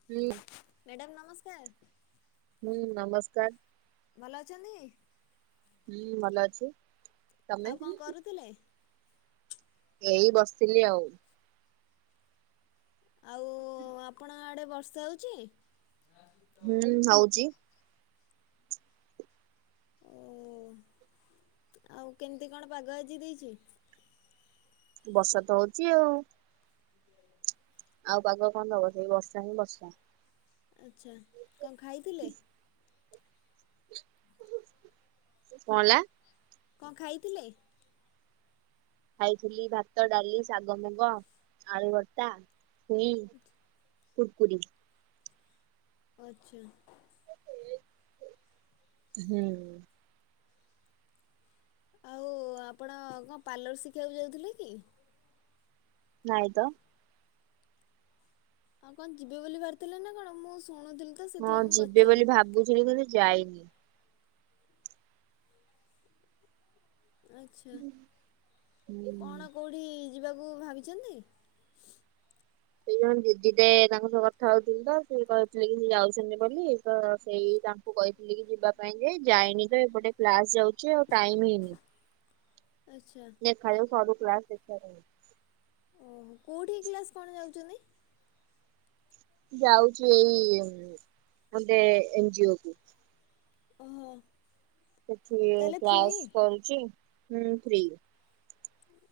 [unintelligible] Madam ନମସ୍କାର। ହୁଁ, ନମସ୍କାର। ଭଲ ଅଛନ୍ତି? ହୁଁ, ଭଲ ଅଛି। ତମେ ଆଉ କଣ କରୁଥିଲେ? ଏଇ ବସିଥିଲି ଆଉ। ଆଉ ଆପଣଙ୍କ ଆଡ଼େ ବର୍ଷା ହଉଚି? ହୁଁ, ହଉଚି। ଓ, ଆଉ କେମିତି କଣ ପାଗ ଆଜି ଦେଇଚି? ବର୍ଷା ତ ହଉଚି ଆଉ। ଆଉ ପାଗ କଣ ଦବ ସେଇ ବର୍ଷା ହିଁ ବର୍ଷା। ଆଚ୍ଛା। କଣ ଖାଇଥିଲେ? କଣ ହେଲା? କଣ ଖାଇଥିଲେ? ଖାଇଥିଲି ଭାତ, ଡାଲି, ଶାଗ ମୁଗ, ଆଳୁ ଭର୍ତା, ଛୁଇଁ। କୁର୍କୁରି। ଆଚ୍ଛା। ହୁଁ। ଆଉ ଆପଣ କଣ ପାର୍ଲର ଶିଖିବାକୁ ଯାଉଥିଲେ କି? ନାଇଁ ତ। ଆଉ କଣ ଯିବେ ବୋଲି ଭାରିଥିଲେ ନା କଣ? ମୁଁ ଶୁଣୁଥିଲି। ତ ହଁ ସେଥିପାଇଁ ମୁଁ ଯିବେ ପଚାରିଲି ବୋଲି ଭାବୁଥିଲି, କିନ୍ତୁ ଯାଇନି। ଆଛା, ହୁଁ କଣ କୋଉଠି ଯିବାକୁ ଭାବିଛନ୍ତି? ସେଇ ଜଣ ଦିଦି ଟେ ତାଙ୍କ ସହ କଥା ହଉଥିଲି ତ, ସେ କହିଥିଲେ କି ସେ ଯାଉଛନ୍ତି ବୋଲି, ତ ସେଇ ମୁଁ କହିଥିଲି କି ଯିବା ପାଇଁ ଯେ, ଯାଇନି ତ ଏପଟେ କ୍ଲାସ ରହୁଛି, ଆଉ ଟାଇମ ହେଇନି। ଆଛା। ଦେଖାଯାଉ ସରୁ କ୍ଲାସ ଦେଖା ଓହୋ, କୋଉଠି କି କ୍ଲାସ କଣ ଯାଉଛନ୍ତି? ଯାଉଛି ଏଇ ଗୋଟେ ଏନଜିଓ କୁ। ଓହୋ। ସେଠି ତାହେଲେ କ୍ଲାସ ଫ୍ରି କରୁଚି, ହୁଁ, ଫ୍ରି।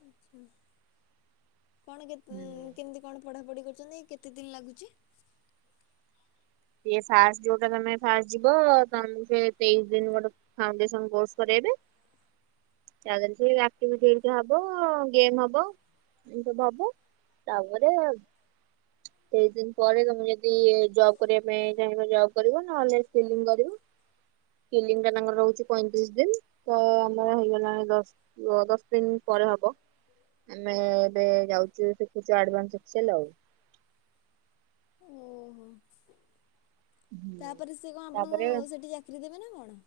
ଆଛା, କଣ କେ ହୁଁ କେମିତି କଣ ପଢ଼ାପଢ଼ି କରୁଛନ୍ତି କେତେ ଦିନି ଲାଗୁଛି। ଏ ଫାର୍ଷ୍ଟ ରୁ ତମେ ଫା ଯିବ ତମକୁ ସେ ତେଇଶି ଦିନ ଗୋଟେ ଫାଉଣ୍ଡେସନ କୋର୍ସ କରାଇବେ। ତା ଦେହରେ ସିଏ ଆକ୍ଟଭିଟି ହେରିକା ହବ, ଗେମ୍ ହବ। ଏମିତି ସବୁ ହବ, ତାପରେ ତେଇଶ୍ ଦିନ୍ ପରେ ତମୁକୁ ଯଦି ଇଏ ଜବ୍ କରିବା ପାଇଁ ଚାହିଁବ ଜବ୍‌ କରିବ, ନ ହେଲେ ଫିଲିଂ କରିବ। ଫିଲିଙ୍ଗଟା ତାଙ୍କର ରହୁଛି ପଇଁତିରିଶ୍ ଦିନ୍, ତ ଆମର ହେଇଗଲାଣି ଦଶ୍ [unintelligible] ଦଶ୍ ଦିନ୍ ପରେ ହବ। ଆମେ ଏବେ ଯାଉଚୁ ଶିଖୁଛୁ ଆଡଭାନ୍ସ ଏକ୍ସସେଲ୍‌ ଆଉ। ଓହୋ ହୁଁ। ତାପରେ ସେ କଣ ତାପରେ ଆପଣଙ୍କୁ ସେଠି ଚାକିରି ଦେବେ ନା କଣ?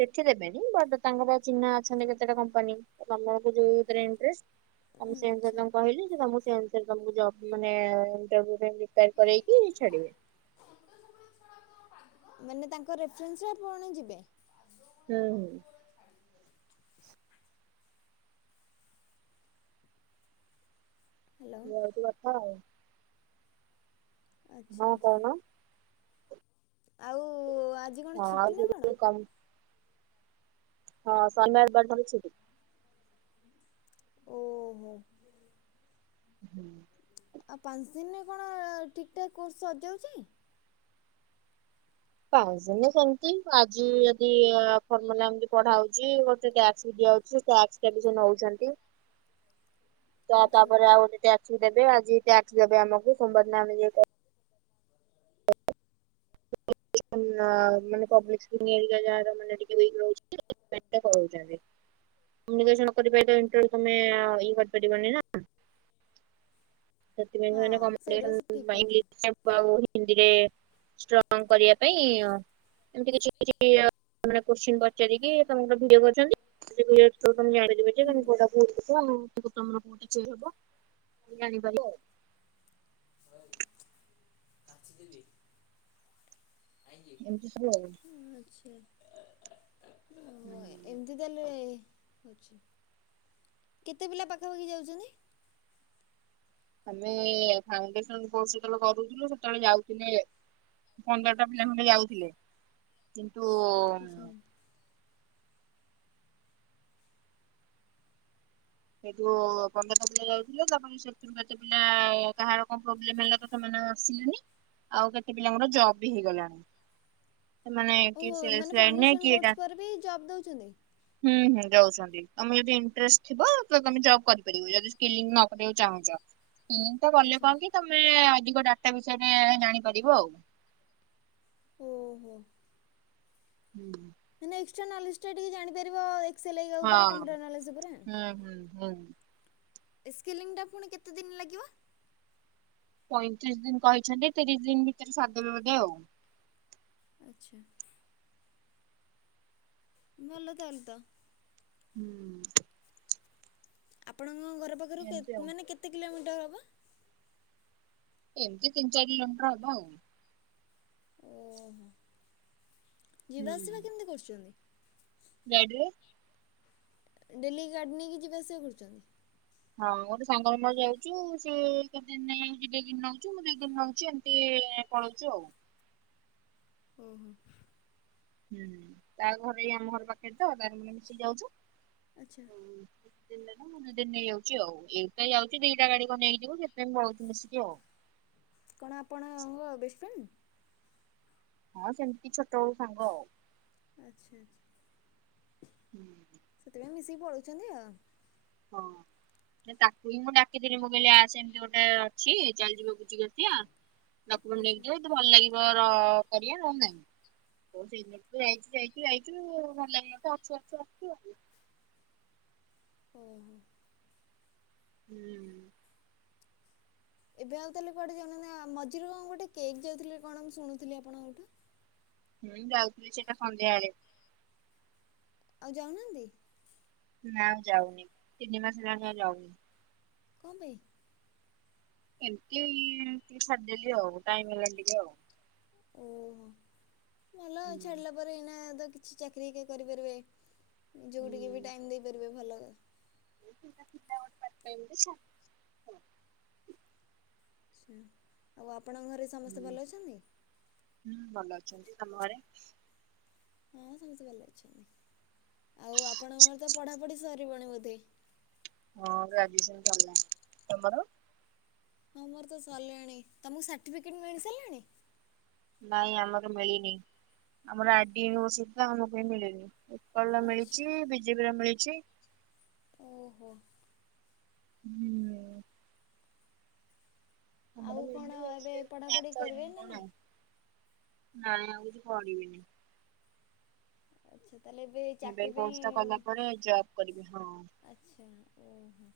ସେଠି ଦେବେନି, ବଟ୍ ତାଙ୍କର ଚିହ୍ନା ଅଛନ୍ତି କେତେଟା କମ୍ପାନୀ ତମକୁ ଯୋଉଥିରେ ଇଣ୍ଟରେଷ୍ଟ ତମେ ସେଇ ଅନୁସାରେ ଆଚ୍ଛା ତାଙ୍କୁ କହିଲି, ସେ ତମକୁ ସେଇ ଅନୁସାରେ ସେ ତମକୁ ଜବ୍ ମାନେ ତାକୁ ବୋଧେ ରିଟଟ୍ କରେଇକି ଛାଡିବେ। ମାନେ ତାଙ୍କ ରିଫ୍ରେରେନ୍ସ ରେ ଆପଣ ଯିବେ? ହୁଁ ହୁଁ। ହ୍ୟାଲୋ ଇଏ ହୋଉଚି କଥା ଆଉ। ଆଛା ହଁ ଆଛା। କହୁନ ଆଉ ଆଜି କଣ ହଁ ଆଉ ଛୁଟି ନା କଣ? ସେଠି କମ୍ ହଁ ଶନିବାର୍ ପାଖରୁ ଛୁଟି। ଓ ହୋ। ହୁଁ ଆଉ ପାଞ୍ଚ୍ ଦିନ୍ ରେ କଣ ଠିକ୍ ଠାକ୍ କୋର୍ସ ସରିଯାଉଛି? ପାଞ୍ଚ ଦିନିରେ ସେମତି, ଆଜି ଯଦି ଫର୍ମୁଲା ଏମିତି ପଢାଉଛି ଗୋଟେ ଟାକ୍ସ ବି ଦିଆହଉଛି। ଟ୍ୟାସ୍କ କାଲି ସେ ନଉଚନ୍ତି। [inaudible] ତା ତାପରେ ଆଉ ଗୋଟେ ଟ୍ୟାକ୍ସବି ଦେବେ, ଆଜି ଟ୍ୟାକ୍ସ ଦେବେ ଆମକୁ, ସୋମବାର ଦିନ ଆମେ ଯିଏ କ [inaudible] ମନ ମାନେ ପବ୍ଲିକ ସ୍କୁଲ ନେଇଁକା ଯାହାର ମାନେ ଟିକେ ଉଇକ୍‌ ରୋଉଚି ସେଥିପାଇଁକା ପଳୋଉଚନ୍ତି। ନିବେଶ ନ କରି ପାଇଲେ ଇଣ୍ଟରବିଉ ତମେ ଇଏ କରି ପାରିବନି ନା? ସେଥିପାଇଁ ହଁ ହୁଏନା ସେଇଟା ଠିକ୍ କଥା କୋମ୍ୟୁନିକେସନ [inaudible] ଆଉ ହିନ୍ଦୀରେ ଷ୍ଟ୍ରଙ୍ଗ କରିବା ପାଇଁ ଅଁ ଏମତି କିଛି କିଛି ମାନେ କୋଶ୍ଚିନ୍‌ ପଚାରିକି ତମକୁ କୁ ଭିଡିଓ କରୁଚନ୍ତି ସେଉଠୁ ତମେ ଜାଣିଦେବ ଯେ ହୁଁ -ତମେ କୋଉଟା ଭୁଲ୍ କରିଚ କିନ୍ତୁ ତମର କୋଉଟା ଚୋର୍ ହବ ତମେ ଜାଣିପାରିବ ଆଉ। ହୋଏ କାଚି ଦେବି। ଏମିତି ସବୁ ଉଁ ଆଚ୍ଛା। ଉଁ। ଏମ୍‌ତି ତାହେଲେ ହୋଉଛି। କେତେ ପିଲା ପାଖାପାଖି ଯାଉଚନ୍ତି? ଆମେ ଫାଉଣ୍ଡେସନ୍ କୋର୍ସ ଯେତୋଳେ କରୁଥୁଲୁ ସେତୋଳେ ଯାଉଥୁଲେ ପନ୍ଦରଟା ପିଲା ଖଣ୍ଡେ ଯାଉଥୁଲେ କିନ୍ତୁ ଏଠୁ ପନ୍ଦରଟା ପିଲା ଯାଉଥିଲେ ତା ପରେ ସେଥୁରୁ କେତେ ପିଲା କାହାର କଁ ପ୍ରୋବ୍ଲେମ୍ ହେଲା ତ ସେମାନେ ଆଉ ଆସିଲେନି। ଆଉ କେତେ ପିଲାଙ୍କର ଜବ୍ ବି ହେଇଗଲାଣି। ହେମାନେ କିଏ ଓହୋ ସେ ମାନେ ସ୍ବାଇନେ ଫାଉଣ୍ଡେସନ କିଏ କୋର୍ସ ଗା ପରେ ବି ଜବ୍ ଦେଉଛନ୍ତି? ହୁଁ ହୁଁ ଦଉଛନ୍ତି ତମେ ଅଦି ଇଣ୍ଟରେଷ୍ଟ ଥିବ ତ ତମେ ଜବ୍ କରିପାରିବୁ ଯଦି ସ୍କଲିଙ୍ଗ୍ ନ କରିବାକୁ ଚାହୁଁଚ। ସ୍କଲିଙ୍ଗ୍ ଟା କଲେ ଆଚ୍ଛା। କଁ କି ତମେ ତ ତେ ଅଧିକ ଡାଟା ବିଷୟରେ ଆମେ ଜାଣିପାରିବୁ ଆଉ। ଓହୋ। ହୁଁ ମାନେ ଏକ୍ସଟ୍ରା ନଲେଜ୍ ଟା ଟିକେ ଜାଣି ପାରିବ ଏକ୍ସଲ୍ ହେଇକା ଓପରେ କମ୍ପ୍ୟୁଟର୍ ନଲେଜ୍ ଓପରେ। ହୁଁ ହୁଁ ହଁ। ଏସ୍କେିଲିଙ୍ଗ୍ ଟା ପୁଣି କେତେ ଦିନ ଲାଗିବ? ପଇଁତିରିଶ୍ ଦିନ୍ କହିଛନ୍ତି ତିରିଶ୍ ଦିନ୍ ଭିତରେ ସାରିଦେବେ ବୋଧ ଆଉ। ଆଚ୍ଛା। ଭଲ ତାହେଲେ ତ। ହୁଁ। ଆପଣଙ୍କ ଘର ପାଖରୁ କେ ଏମତି ଆଉ ମାନେ କେତେ କିଲୋମିଟର୍ ହବ? ଏମତି ତିନି ଚାରି କିଲୋମିଟର୍ ହବ ଆଉ। ଓହୋ ଯିବା ଆସିବା କେମତି କରୁଚନ୍ତି? ଗାଡ଼ିରେ। ଡେଲି ଗାଡ଼ି ନେଇକି ଯିବା ଆସିବା କରୁଚନ୍ତି? ହଁ ଗୋଟେ ସାଙ୍ଗର ମୋର ଯାଉଚୁ ସିଏ କେତେ ଦିନ ନେଇଆଉଚି ଦି ଦିନର ନଉଚୁ ମୁଁ ଦି ଦିନ ନଉଚି ଏମତି ପଳଉଚୁ ଆଉ। ଓହୋ। ତା ଘର ଏଇ ଆମ ଘର ପାଖେରେ ତ ତାର ମୋର ମିଶିକି ଯାଉଚୁ। ଆଚ୍ଛା। ଏ ଦି ଦିନ ନେଲେ ମୁଁ ଦି ଦିନ ନେଇଯାଉଚି ଆଉ ଏ ତାଇ ଯାଉଚି ଦିଟା ଗାଡ଼ି କ ନେଇକି ଯିବୁ ସେଥିପାଇଁ ପଳଉଚୁ ମିଶିକି ଆଉ। କଣ ଆପଣଙ୍କ ବେଷ୍ଟ ଫେନ୍? ହଁ ସେମତି ଛୋଟ ଅଳୁ ସାଙ୍ଗ ଆଉ। ଆଚ୍ଛା ଆଚ୍ଛା ସେଥିପାଇଁ ମିଶିକି ପଳଉଚନ୍ତି ଆଉ। ଦେ ତାକୁ ହିଁ ମୁଁ ଡାକିଥିଲି ମୁଁ କହିଲି ଆସେ ଏମତି ଗୋଟେ ଛି ଚାଲଯିବା ବୁଝିକି ଆସିଆ ଡକୁମେଣ୍ଟ୍ ଆଚ୍ଛା ନେଇକିଯିବ ଦି ଭଲ ଲାଗିବ ର କରିଆ ନଅଲେ ନାଇଁ। ଓ ସେଇ ଦିନଠୁ ଯାଇଚୁ ଯାଇଚୁ ଯାଇଚୁ ଭଲ ଲାଗିଲା ତ ଅଛୁ ଅଛୁ ଅଛୁ ଆଉ। ଓହୋ। ହୁଁ। ଏବେ ଆଉ ତାହେଲେ କୁଆଡ଼େ ଯାଉନାହାନ୍ତି। ଆ ମଝିରେ କଁ ଗୋଟେ କେକ୍ ଯାଉଥୁଲେ କଣ ମୁଁ ଶୁଣୁଥୁଲି ଆପଣଙ୍କଠୁ। ହୁଁ ଯାଉଥିଲି ସେଇଟା ସନ୍ଧ୍ୟାଏଳେ। ଆଉ ଯାଉନାହାନ୍ତି? ନାଁ ଆଉ ଯାଉନି ତିନି ମାସ ହେଲାଣି ଆଉ ଯାଉନି। କଁ ପାଇଁ? ଏମତି ଟିକେ ଛାଡ଼ିଦେଲି ଆଉ ଟାଇମ୍ ହେଲାନି ଟିକେ ଆଉ। ଓହୋ ଭଲ ହୁଁ ଆଉ ଛାଡ଼ିଲା ପରେ ଏଇନା ତ କିଛି ଚାକିରୀକେ କରିପାରିବେ ଯୋଉଠିକି ବି ଟାଇମ୍ ଦେଇପାରିବେ ଭଲ। ହେଟା ଥିଲା ଗୋଟିଏ ପାଟ୍ ଟାଇମ୍ ଟେ ଛା ସେୟା ଆଉ ଆପଣଙ୍କ ଘରେ ସମସ୍ତେ ଭଲ ଅଛନ୍ତି? ହୁଁ ଭଲ ଅଛନ୍ତି ତମ ଘରେ? ହଁ ସମସ୍ତେ ଭଲ ଅଛନ୍ତି। ଆଉ ଆପଣଙ୍କର ତ ପଢାପଢି ସରିବଣି ବୋଧେ। ହଁ ଗ୍ରାଜୁଏସନ୍ ସିରିଲା ତମର? ହଁ ମୋର ତ ସରିଲାଣି ତମକୁ ସାର୍ଟିଫିକେଟ ମିଳିସାରିଲାଣି? ନାଇଁ ଆମର ମିଳିନି ଆମର ଆର୍ଡି ୟୁନିଭର୍ ସିଟି ତ ଆମକୁ ମିଳିନି। ଉତ୍କଳ ର ଆଚ୍ଛା ମିଳିଚି ବିଜେପି ର ମିଳିଚି। ଓହୋ। ହୁଁ। ଆଉ ଆମର କଣ ମିଳିନି ଏବେ ମିଳିଲେ କ୍ଲାସ ପଢ଼ାପଢ଼ି କରିବେ କରିବି ନା କଣ? ନାଇଁ? ନାଇଁ ଆଉ କିଛି ପଢିବିନି। ଆଚ୍ଛା ତାହାଲେ ଏବେ ଏଇ ଚାକିରୀ କୋର୍ସ ଟା ପାଇଁ କଲା ପରେ ଜବ୍ କରିବି ହଁ। ଆଚ୍ଛା ଓହୋ।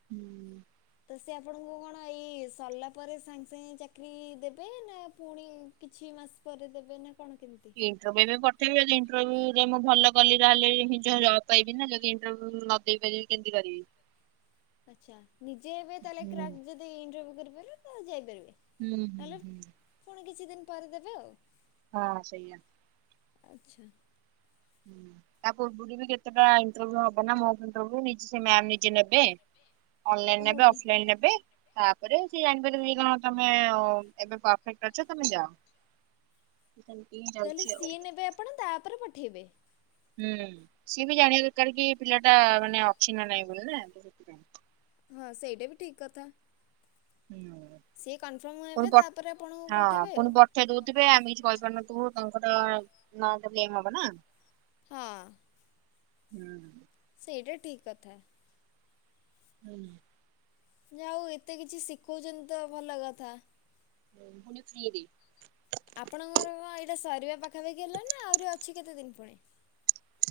ହୁଁ। ତ ସେ ଆପଣଙ୍କୁ କଣ ଏଇ ସରିଲା ପରେ ସାଙ୍ଗେ ସାଙ୍ଗେ ଚାକିରୀ ଦେବେ ନା ପୁଣି କିଛି ମାସ ପରେ ଦେବେ ନା କଣ କେମିତି? ଇନଣ୍ଟରଭ୍ୟୁ ରେ ପଠେଇବେ ଯଦି ଇନଣ୍ଟରଭ୍ୟୁ ମୁଁ ଭଲ କଲି ତାହେଲେ ହେଇଯିବ ଜବ୍। ପାଇବି ନା ଯଦି ଇନଣ୍ଟରଭ୍ୟୁ ନଦେଇ ପାରିବି କେମିତି କରିବି। ଆଚ୍ଛା ନିଜେ ଏବେ ତାହେଲେ ହୁଁ। କ୍ରାକ୍ ଯଦି ଇଣ୍ଟରଭ୍ୟୁ କରିପାରିବେ ତାହେଲେ ଯାଇପାରିବେ। ହୁଁ ହୁଁ ହୁଁ। ଫୁଣି କିଛିଦିନ ପରେ ଦେବେ ଆଉ। ହଁ ସେଇଆ। ଆଚ୍ଛା। ହୁଁ ତା ପୂର୍ବୁ ଜିବି କେତେଟା ଇଣ୍ଟରଭ୍ୟୁ ହବ ନା ମଗ୍ ଇଣ୍ଟରଭ୍ୟୁ ନିଜେ ସେ ମ୍ୟାମ ନିଜେ ନେବେ। ଅନଲାଇନ୍ ନେବେ ହଉନି। ଅଫଲାନ୍‌ ନେବେ। ତାପରେ ସିଏ ଜାଣିପାରିବେ କି କଣ ତମେ ଏବେ ପରଫେକ୍ଟ ଅଛ ତମେ ଯାଅ। ହାଲ୍ କେଇ ତାହେଲେ ସିଏ ନେବେ ଆପଣେ ତାପରେ ପଠେଇବେ ହୁଁ ସିଏ ବି ଜାଣିବା ଦରକାର କି ଏ ପିଲାଟା ମାନେ ଅଛି ନା ନାଇଁ ବୋଲି ନା ସେଥିପାଇଁ। ହଁ ସେଇଟା ବି ଠିକ୍ କଥା। ହୁଁ ସିଏ କନଫର୍ମ ହେବେ ପୁଣି ପ ତାପରେ ଆପଣଙ୍କୁ ହଁ ପଠେଇବେ ଆଉ ପୁଣି ପଠେଇ ଦୋଉଥିବେ ଆମେ କିଛି କହିପାରୁନଥିବୁ। ତାଙ୍କର ନାଁ ଟା ବ୍ଲେମ୍ ହବ ନା। ହଁ। ହୁଁ। ସେଇଟା ଠିକ୍ କଥା। ହୁଁ। ଯାହା ହୋଉ ଏତେ କିଛି ସିକୋଉଛନ୍ତି ତ ଭଲ କଥା। ଫୁଣି ଫ୍ରି ଇଏ ଦେ ଆପଣଙ୍କର କଣ ଏଇଟା ସରିବା ପାଖାପାଖି ହେଲାଣି ନା ଆହୁରି ଅଛି କେତେଦିନ ପୁଣି?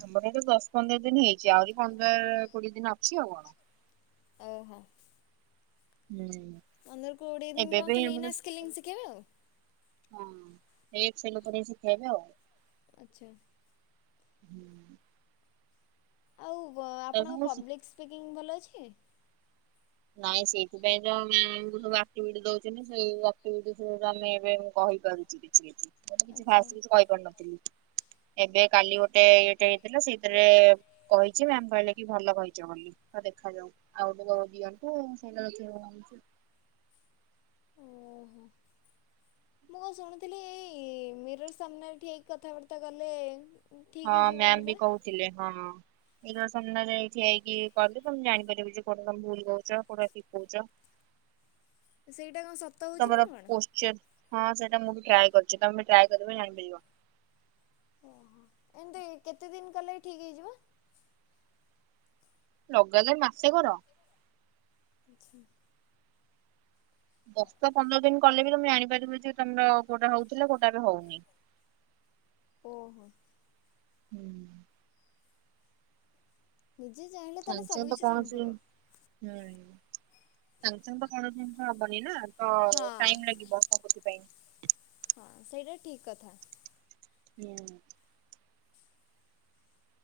ଆମର ଏବେ ଦଶ ପନ୍ଦର ଦିନ ହେଇଚି ଆହୁରି ପନ୍ଦର କୋଡିଏ ଦିନ ଅଛି ଆଉ କଣ। ଓହୋ। ହୁଁ। ପନ୍ଦର କୋଡିଏ ଦିନ ଏବେ କଣ ବି ଖାଲି ଆମର ଏଇନା ସ୍କିଲିଙ୍ଗି ଶିଖେଇବ? ହଁ ଏଇ ସେ ଲୋକ ଶିଖେଇବେ ଆଉ। ଆଚ୍ଛା। ହୁଁ। ଆଉ ତା ଆପଣଙ୍କ ମୁଁ ପବ୍ଲିକ୍ ସ୍ପିକିଙ୍ଗ ଭଲ ଅଛି? ନାଇଁ ସେଇଥିପାଇଁ ତ ମ୍ୟାମ ଆମୁକୁ ସବୁ ଆକ୍ଟିଭିଟି ଦୋଉଛନ୍ତି ସେଇ ଆକ୍ଟିଭିଟି ଆମେ ଏବେ କହିପାରୁ କି କିଛି କିଛି ମୁଁ ତ କିଛି ଆଚ୍ଛା ଫାଷ୍ଟରୁ କିଛି କହିପାରୁନଥିଲି ଏବେ କାଲି ଗୋଟେ ଇଏଟେ ହେଇଥିଲା ସେଇଥିରେ କହିଚି ମ୍ୟାମ କହିଲେ କି ଭଲ କହିଚ ବୋଲି। ତ ଦେଖାଯାଉ ଆଉ ଗୋଟେ ଦିଅନ୍ତୁ ସେଇଟା ରଖି ଓ ହୋ ମୁଁ କଣ ଶୁଣୁଥିଲି ଏଇ ମିରର ସାମ୍ନାରେ ଠିଆ ହେଇ କଥାବାର୍ତ୍ତା କଲେ ଠିକ୍ ହଁ ହେଇଯିବ ବୋଲି ମ୍ୟାମ ବି କଣ କହୁଥିଲେ ହଁ ମିରର ସାମ୍ନାରେ ଠିଆ ହେଇକି କଲେ ତମେ ଜାଣିପାରିବ ଯେ କୋଉଟା ତମେ ଭୁଲ କହୁଚ କୋଉଟା ଠିକ୍ କହୁଚ ସେଇଟା କଣ ସତ ହଉଚି ତମର ନା କଣ? ପୋଶ୍ଚର ହଁ ସେଇଟା ମୁଁ ବି ଟ୍ରାଏ କରିଚି ତମେ ଟ୍ରାଏ କରିବ ଜାଣିପାରିବ। ଓ ହୋ ଏମତି କେତେଦିନ କଲେ ଠିକ୍ ହେଇଯିବ? ଲଗାତର ମାସେ କର। ଆଚ୍ଛା ଦଶ ପନ୍ଦରଦିନ କଲେ ବି ତମେ ଜାଣିପାରିବ ଯେ ତମର କୋଉଟା ହଉଥିଲା କୋଉଟା ଏବେ ହଉନି। ଓ ହୋ ହୁଁ ନିଜେ ଚାହିଁଲେ ତାହେଲେ ସାଙ୍ଗେ ସାଙ୍ଗେ ତ ସବୁକିଛି କୌଣସି ସମ୍ଭବ। ହୁଁ ସାଙ୍ଗେ ସାଙ୍ଗେ ତ କୌଣସି ଜିନିଷ ହବନି ନା ତ ହଁ ଟାଇମ ଲାଗିବ କଉଁଥିପାଇଁ ହଁ ସେଇଟା ଠିକ୍ କଥା। ହଁ।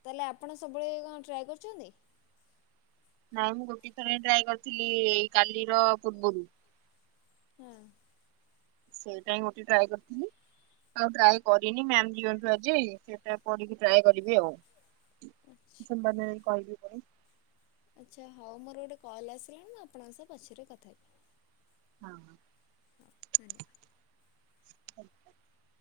ତାହେଲେ ଆପଣ ସବୁବେଳେ କଣ ଟ୍ରାଏ କରୁଛନ୍ତି? ନାଇଁ ମୁଁ ଗୋଟିିଏ ଥର ହିଁ ଟ୍ରାଏ କରିଥିଲି ଏଇ କାଲିର ପୂର୍ବରୁ। ହଁ ସେଇଟା ହିଁ ଗୋଟେ ଟ୍ରାଏ କରିଥିଲି। ଆଉ ଟ୍ରାଏ କରିନି ମ୍ୟାମ [unintelligible] ଯେ ସେଟା ପଢିକି ଟ୍ରାଏ କରିବି ଆଉ। ଆଚ୍ଛା ସେମାନେ କହିବେ ପୁଣି। ଆଚ୍ଛା ହଉ ମୋର ଗୋଟେ କଲ୍ ଆସିଲାଣି ମୁଁ ଆପଣଙ୍କ ସହ ପଛରେ କଥା ହେବି। ହଁ ହଉ ଧନ୍ୟବାଦ। [inaudible]